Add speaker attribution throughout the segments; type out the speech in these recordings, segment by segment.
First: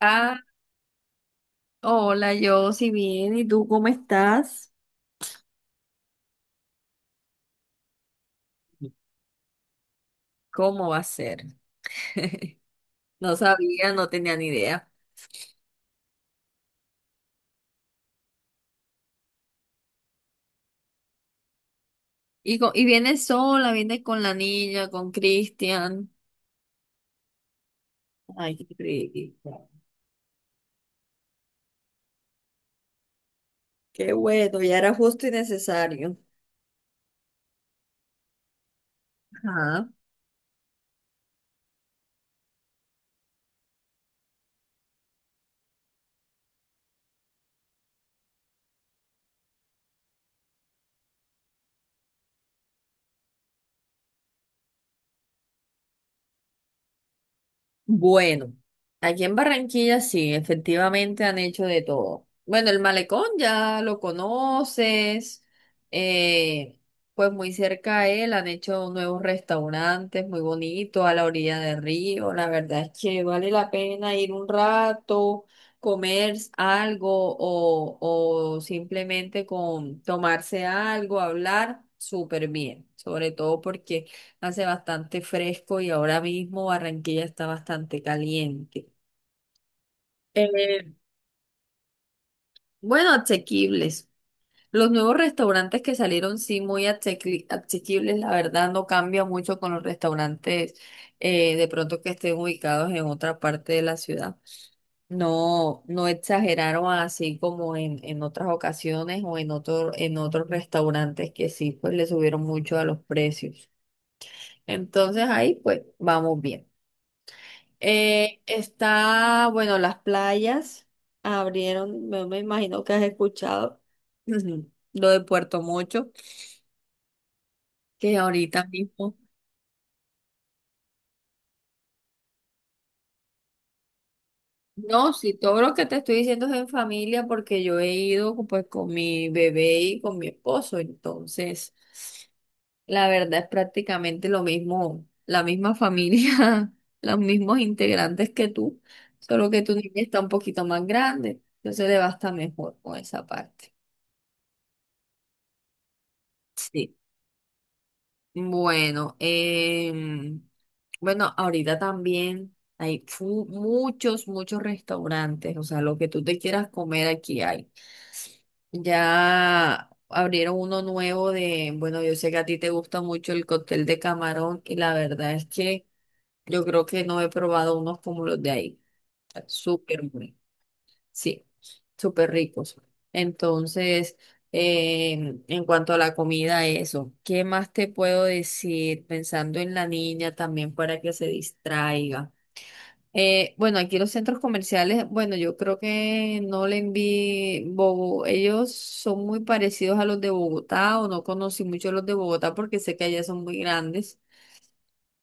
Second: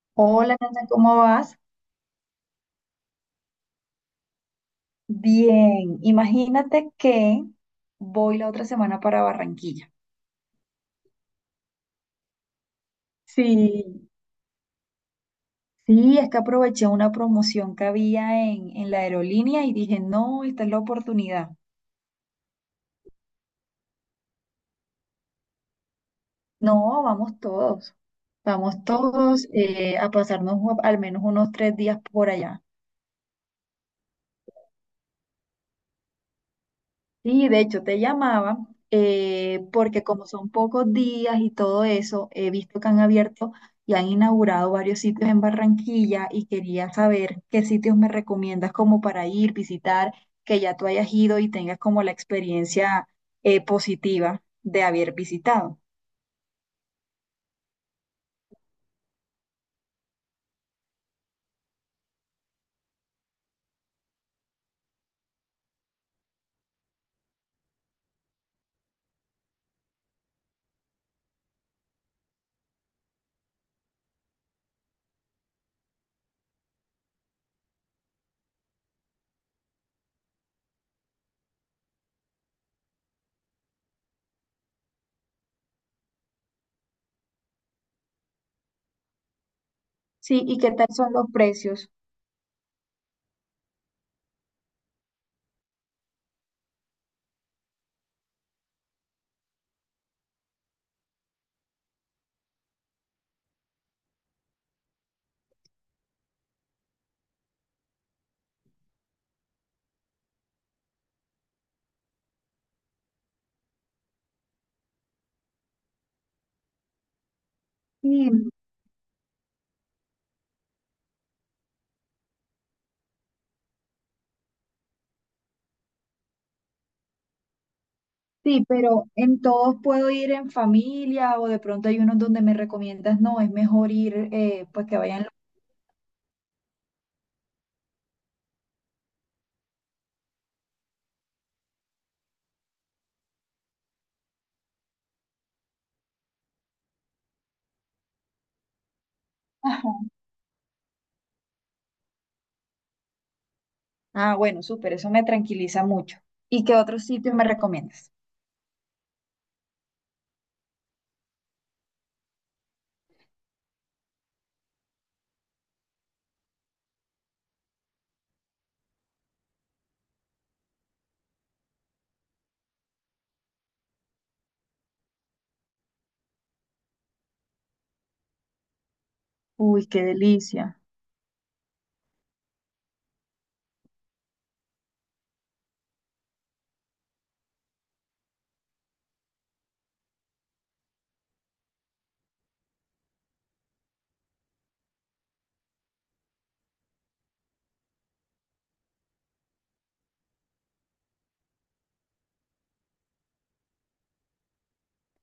Speaker 1: Ah,
Speaker 2: Hola, Nata, ¿cómo vas?
Speaker 1: hola, yo, sí bien, ¿y tú cómo estás?
Speaker 2: Bien, imagínate que voy la otra semana para Barranquilla.
Speaker 1: ¿Cómo va a ser? No sabía,
Speaker 2: Sí,
Speaker 1: no tenía ni idea.
Speaker 2: sí, es que aproveché una promoción que había en la aerolínea y dije, no, esta es la oportunidad.
Speaker 1: Y, y viene sola, viene con la niña, con Cristian.
Speaker 2: No,
Speaker 1: Ay, qué
Speaker 2: vamos todos
Speaker 1: rico.
Speaker 2: a pasarnos al menos unos 3 días por allá.
Speaker 1: Qué bueno, ya era justo y necesario.
Speaker 2: Sí, de hecho te llamaba
Speaker 1: Ajá.
Speaker 2: porque como son pocos días y todo eso, he visto que han abierto y han inaugurado varios sitios en Barranquilla y quería saber qué sitios me recomiendas como para ir, visitar, que ya tú hayas ido y tengas como la experiencia positiva de haber visitado.
Speaker 1: Bueno, aquí en Barranquilla sí, efectivamente han hecho de todo. Bueno, el malecón ya lo conoces, eh, pues muy cerca a él han hecho nuevos restaurantes muy bonitos a la orilla del río. La verdad es que vale la pena ir un rato, comer algo o simplemente con tomarse algo, hablar súper bien, sobre todo porque hace bastante fresco y ahora mismo Barranquilla está bastante caliente.
Speaker 2: Sí, ¿y qué tal
Speaker 1: Eh,
Speaker 2: son los precios?
Speaker 1: bueno, asequibles. Los nuevos restaurantes que salieron, sí, muy asequibles, la verdad no cambia mucho con los restaurantes de pronto que estén ubicados en otra parte de la ciudad. No, no exageraron así como en otras ocasiones o en otros restaurantes que sí, pues le subieron mucho a los precios. Entonces ahí pues vamos bien.
Speaker 2: Sí,
Speaker 1: Bueno, las playas abrieron, me imagino que has escuchado, ujú, lo de Puerto Mocho, que ahorita
Speaker 2: sí, pero
Speaker 1: mismo.
Speaker 2: en todos puedo ir en familia o de pronto hay unos donde me recomiendas, no, es mejor ir, pues que
Speaker 1: No,
Speaker 2: vayan.
Speaker 1: sí, todo lo que te estoy diciendo es en familia porque yo he ido pues con mi bebé y con mi esposo, entonces la verdad es prácticamente lo mismo, la misma familia, los mismos integrantes que tú, solo que tu niña está un poquito más grande, entonces le va a estar mejor con esa parte.
Speaker 2: Ah, bueno, súper, eso me tranquiliza mucho. ¿Y qué
Speaker 1: Sí.
Speaker 2: otro sitio me recomiendas?
Speaker 1: Bueno, bueno, ahorita también hay muchos restaurantes, o sea, lo que tú te quieras comer aquí hay. Ya abrieron uno nuevo bueno, yo sé que a ti te gusta mucho el cóctel de camarón y la verdad es que yo creo que no he probado unos como los de ahí. Está
Speaker 2: Uy,
Speaker 1: súper
Speaker 2: qué
Speaker 1: bueno.
Speaker 2: delicia.
Speaker 1: Sí, súper ricos. Entonces, en cuanto a la comida, eso. ¿Qué más te puedo decir? Pensando en la niña también para que se distraiga. Bueno, aquí los centros comerciales, bueno, yo creo que no le envié Bogo. Ellos son muy parecidos a los de Bogotá o no conocí mucho los de Bogotá porque sé que allá son muy grandes.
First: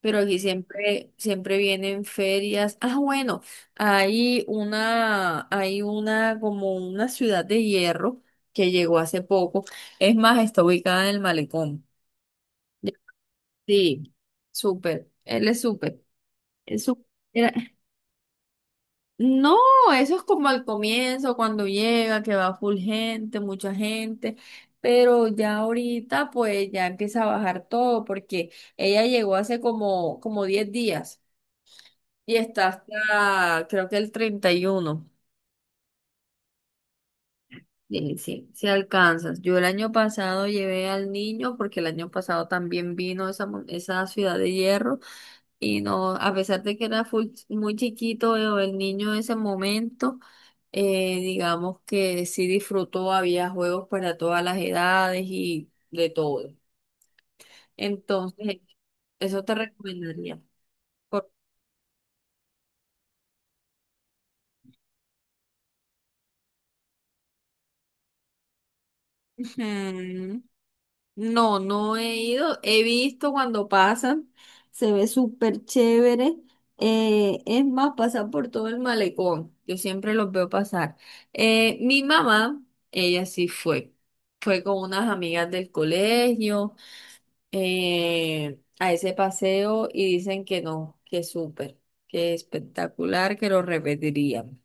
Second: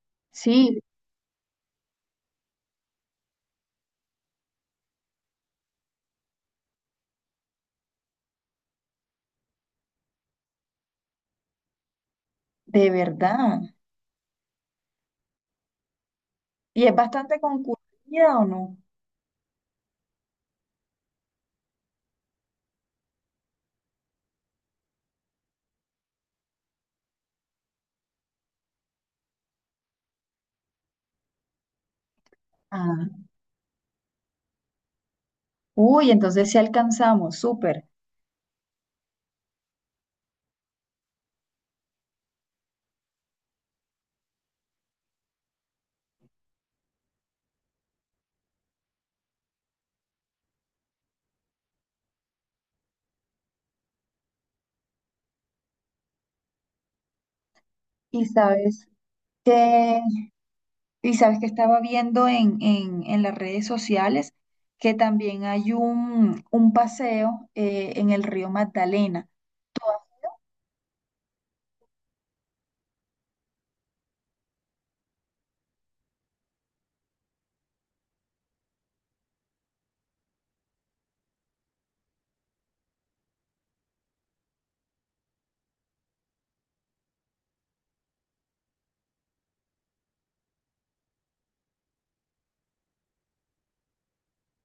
Speaker 1: Pero aquí
Speaker 2: Sí,
Speaker 1: siempre, siempre vienen ferias. Ah, bueno, hay una como una ciudad de hierro que llegó hace poco. Es más, está ubicada en el malecón.
Speaker 2: de
Speaker 1: Ya-
Speaker 2: verdad.
Speaker 1: Sí, súper. Él es súper.
Speaker 2: ¿Y
Speaker 1: Es
Speaker 2: es
Speaker 1: sú-
Speaker 2: bastante
Speaker 1: era-
Speaker 2: concurrida o no?
Speaker 1: No, eso es como al comienzo, cuando llega, que va full gente, mucha gente. Pero ya ahorita, pues ya empieza a bajar todo, porque ella llegó hace como 10 días. Y está
Speaker 2: Ah,
Speaker 1: hasta, creo que el 31.
Speaker 2: uy, entonces sí alcanzamos, súper.
Speaker 1: Sí, sí, sí alcanzas. Yo el año pasado llevé al niño porque el año pasado también vino esa ciudad de hierro y no, a pesar de que era muy chiquito el niño en ese momento, digamos que sí disfrutó, había juegos para todas las edades y de todo.
Speaker 2: ¿Y
Speaker 1: Entonces,
Speaker 2: sabes
Speaker 1: eso te
Speaker 2: que,
Speaker 1: recomendaría.
Speaker 2: ¿Y sabes que estaba viendo en las redes sociales que también hay un paseo en el río Magdalena?
Speaker 1: Ujú. No, no he ido. He visto cuando pasan. Se ve súper chévere. Es más, pasan por todo el malecón. Yo siempre los veo pasar. Mi mamá, ella sí fue. Fue con unas amigas del colegio a ese paseo y dicen que no, que súper, que espectacular, que lo repetirían.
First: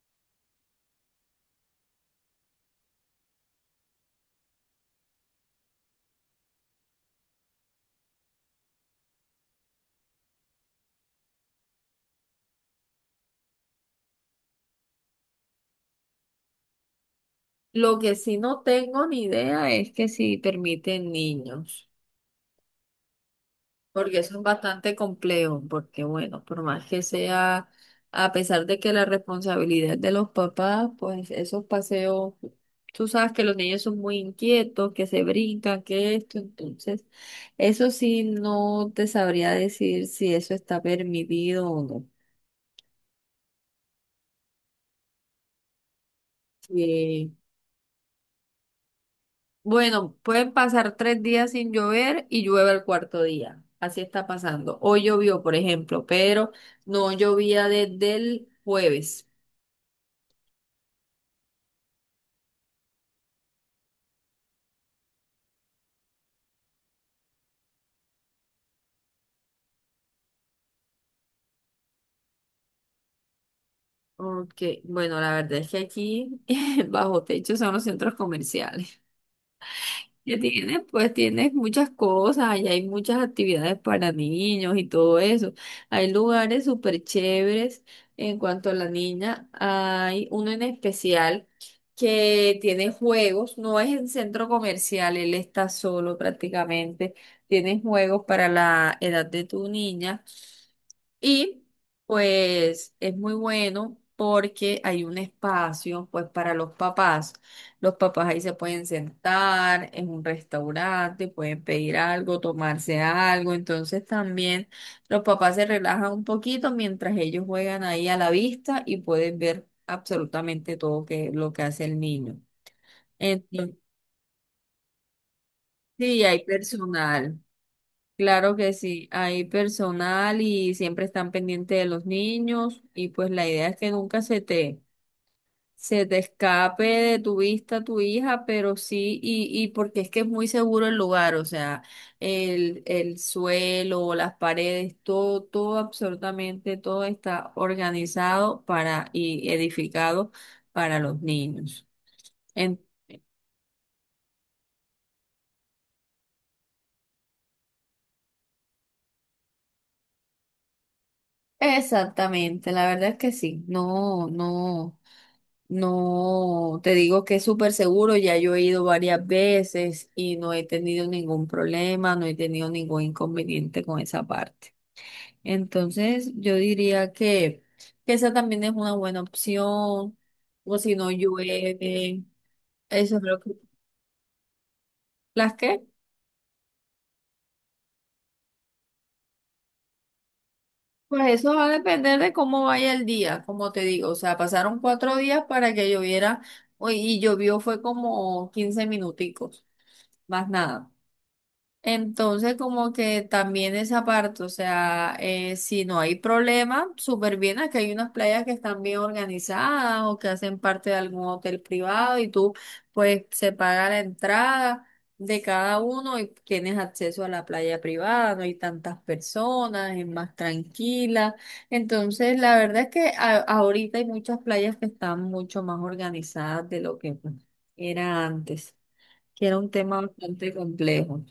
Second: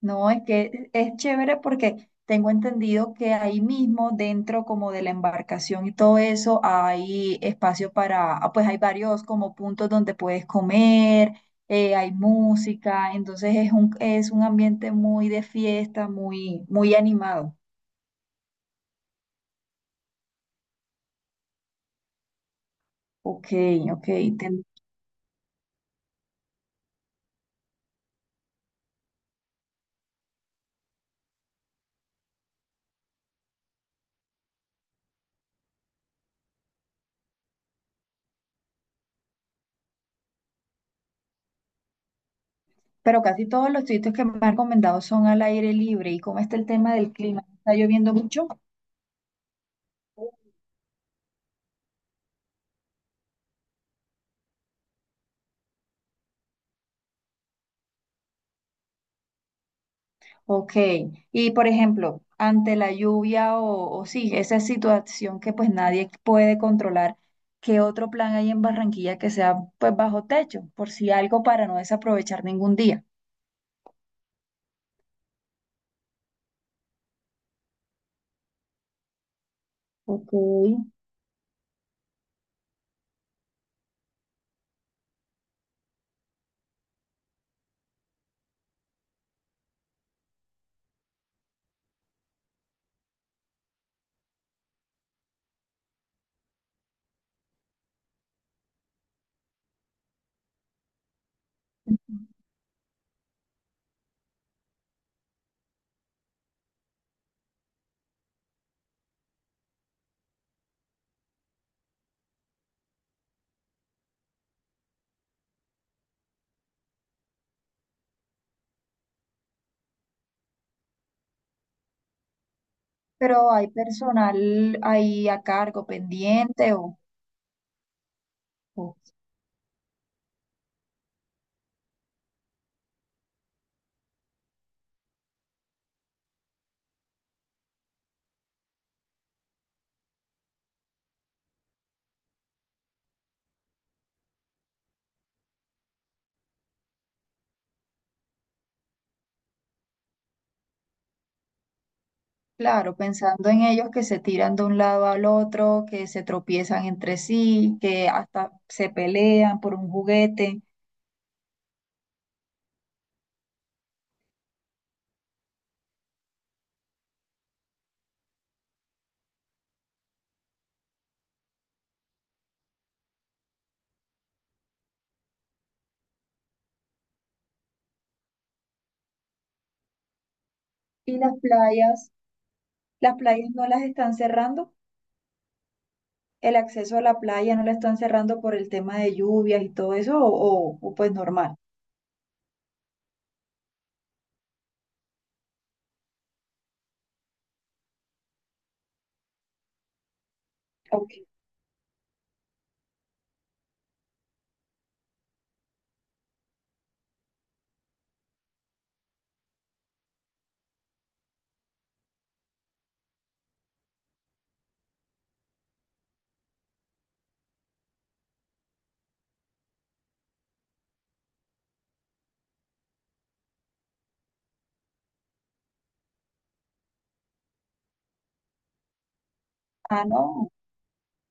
Speaker 2: No, es que es chévere porque tengo entendido que ahí mismo, dentro como de la embarcación y todo eso, hay espacio para, ah, pues hay varios como puntos donde puedes comer, hay música, entonces es es un ambiente muy de fiesta, muy animado.
Speaker 1: Lo que sí no tengo ni idea es que si permiten niños.
Speaker 2: Ok, ok.
Speaker 1: Porque eso es
Speaker 2: ten-
Speaker 1: bastante complejo, porque bueno, por más que sea, a pesar de que la responsabilidad es de los papás, pues esos paseos, tú sabes que los niños son muy inquietos, que se brincan, que esto, entonces, eso sí no te sabría decir si eso está permitido o no.
Speaker 2: Pero casi todos los sitios que me han recomendado son al aire libre. ¿Y cómo está el tema del
Speaker 1: Eh,
Speaker 2: clima? ¿Está lloviendo mucho?
Speaker 1: bueno, pueden pasar 3 días sin llover y llueve el cuarto día. Así está pasando. Hoy llovió, por ejemplo, pero no llovía desde el jueves.
Speaker 2: Ok, y por ejemplo, ante la lluvia o sí, esa situación que pues nadie puede controlar, ¿qué otro plan hay en Barranquilla que sea pues bajo techo, por si algo para no desaprovechar ningún día?
Speaker 1: Ok, bueno, la verdad es que aquí bajo techo son los centros comerciales.
Speaker 2: Ok,
Speaker 1: Ya tienes, pues tienes muchas cosas, y hay muchas actividades para niños y todo eso. Hay lugares súper chéveres. En cuanto a la niña, hay uno en especial que tiene juegos, no es en centro comercial, él está solo prácticamente. Tiene juegos para la edad de tu niña. Y pues es muy bueno porque hay un espacio pues para los papás. Los papás ahí se pueden sentar en un restaurante, pueden pedir algo, tomarse algo. Entonces también los papás se relajan un poquito mientras ellos juegan ahí a la vista y pueden ver absolutamente todo lo que hace el niño.
Speaker 2: pero hay
Speaker 1: Entonces,
Speaker 2: personal ahí a cargo
Speaker 1: sí, hay
Speaker 2: pendiente
Speaker 1: personal. Claro que
Speaker 2: o-
Speaker 1: sí, hay personal y siempre están pendientes de los niños y pues la idea es que nunca se te escape de tu vista tu hija, pero sí, y porque es que es muy seguro el lugar, o sea, el suelo, las paredes, todo, todo, absolutamente todo está organizado para y edificado para los niños. En-
Speaker 2: claro, pensando en ellos que se tiran de un lado al otro, que se tropiezan entre sí, que hasta se pelean por un juguete.
Speaker 1: exactamente, la verdad es que sí, no, no. No, te digo que es súper seguro, ya yo he ido varias veces y no he tenido ningún problema, no he tenido ningún inconveniente con esa parte. Entonces, yo diría que, esa también es una buena opción, o si no
Speaker 2: ¿Y las playas?
Speaker 1: llueve,
Speaker 2: ¿Las
Speaker 1: eso es lo
Speaker 2: playas
Speaker 1: que...
Speaker 2: no las están cerrando?
Speaker 1: ¿Las qué?
Speaker 2: El acceso a la playa no la están cerrando por el tema de lluvias y todo eso, o pues
Speaker 1: Pues eso
Speaker 2: normal.
Speaker 1: va a depender de cómo vaya el día, como te digo, o sea, pasaron 4 días para que lloviera, uy, y llovió fue como 15 minuticos, más nada.
Speaker 2: Ok.
Speaker 1: Entonces, como que también esa parte, o sea, si no hay problema, súper bien, aquí hay unas playas que están bien organizadas o que hacen parte de algún hotel privado y tú, pues, se paga la entrada de cada uno y tienes acceso a la playa privada, no hay tantas personas, es más tranquila. Entonces, la verdad es que ahorita hay muchas playas que están mucho más organizadas de lo que pues, era antes, que era un tema
Speaker 2: Ah, no.
Speaker 1: bastante complejo.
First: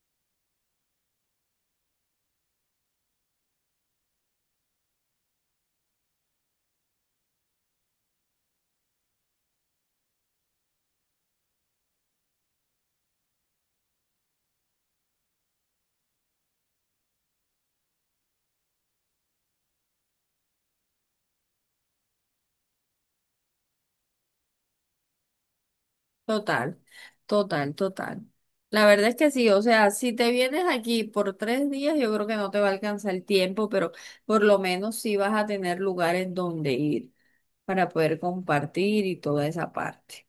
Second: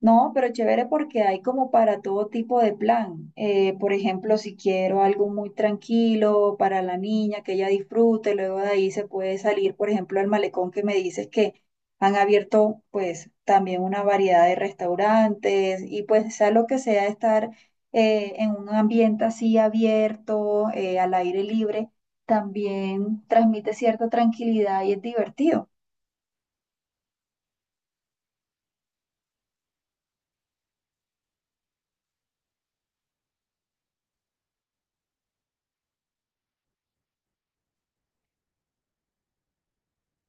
Speaker 2: No, pero chévere porque hay como para todo tipo de plan. Por ejemplo, si quiero algo muy tranquilo para la niña, que ella disfrute, luego de ahí se puede salir, por ejemplo, al malecón que me dices que han abierto pues también una variedad de restaurantes y pues sea lo que sea estar en un ambiente así abierto, al aire libre, también transmite cierta tranquilidad y es divertido.
Speaker 1: Total, total, total. La verdad es que sí, o sea, si te vienes aquí por 3 días, yo creo que no te va a alcanzar el tiempo, pero por lo menos sí vas a tener lugares donde ir para poder compartir y toda esa parte.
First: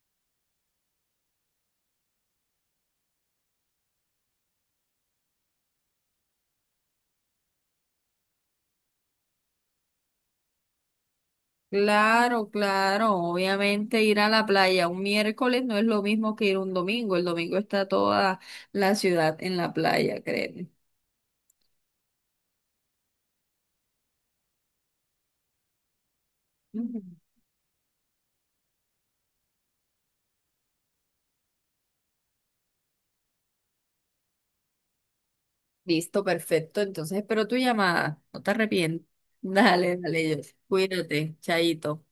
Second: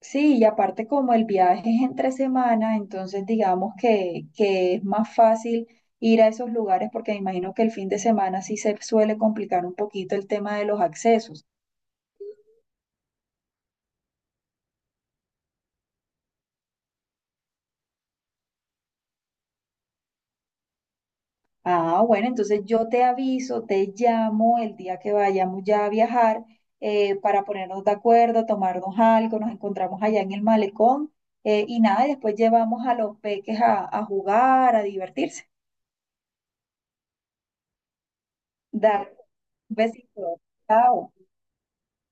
Speaker 2: Sí, y aparte como el viaje es entre semana, entonces digamos que es más fácil ir a esos lugares porque me imagino que el fin de semana sí se suele complicar un poquito el tema de los accesos.
Speaker 1: Claro, claro, obviamente ir a la playa un miércoles no es lo mismo que ir un domingo, el domingo está toda la ciudad en la playa, créeme.
Speaker 2: Ah, bueno, entonces yo te aviso, te llamo el día que vayamos ya a viajar para ponernos de acuerdo, tomarnos algo, nos encontramos allá en el malecón y nada, y después llevamos a los peques a jugar, a divertirse.
Speaker 1: Listo, perfecto. Entonces espero tu llamada. No te arrepientes.
Speaker 2: Dale, un
Speaker 1: Dale, dale,
Speaker 2: besito.
Speaker 1: Jess.
Speaker 2: Chao.
Speaker 1: Cuídate, chaito.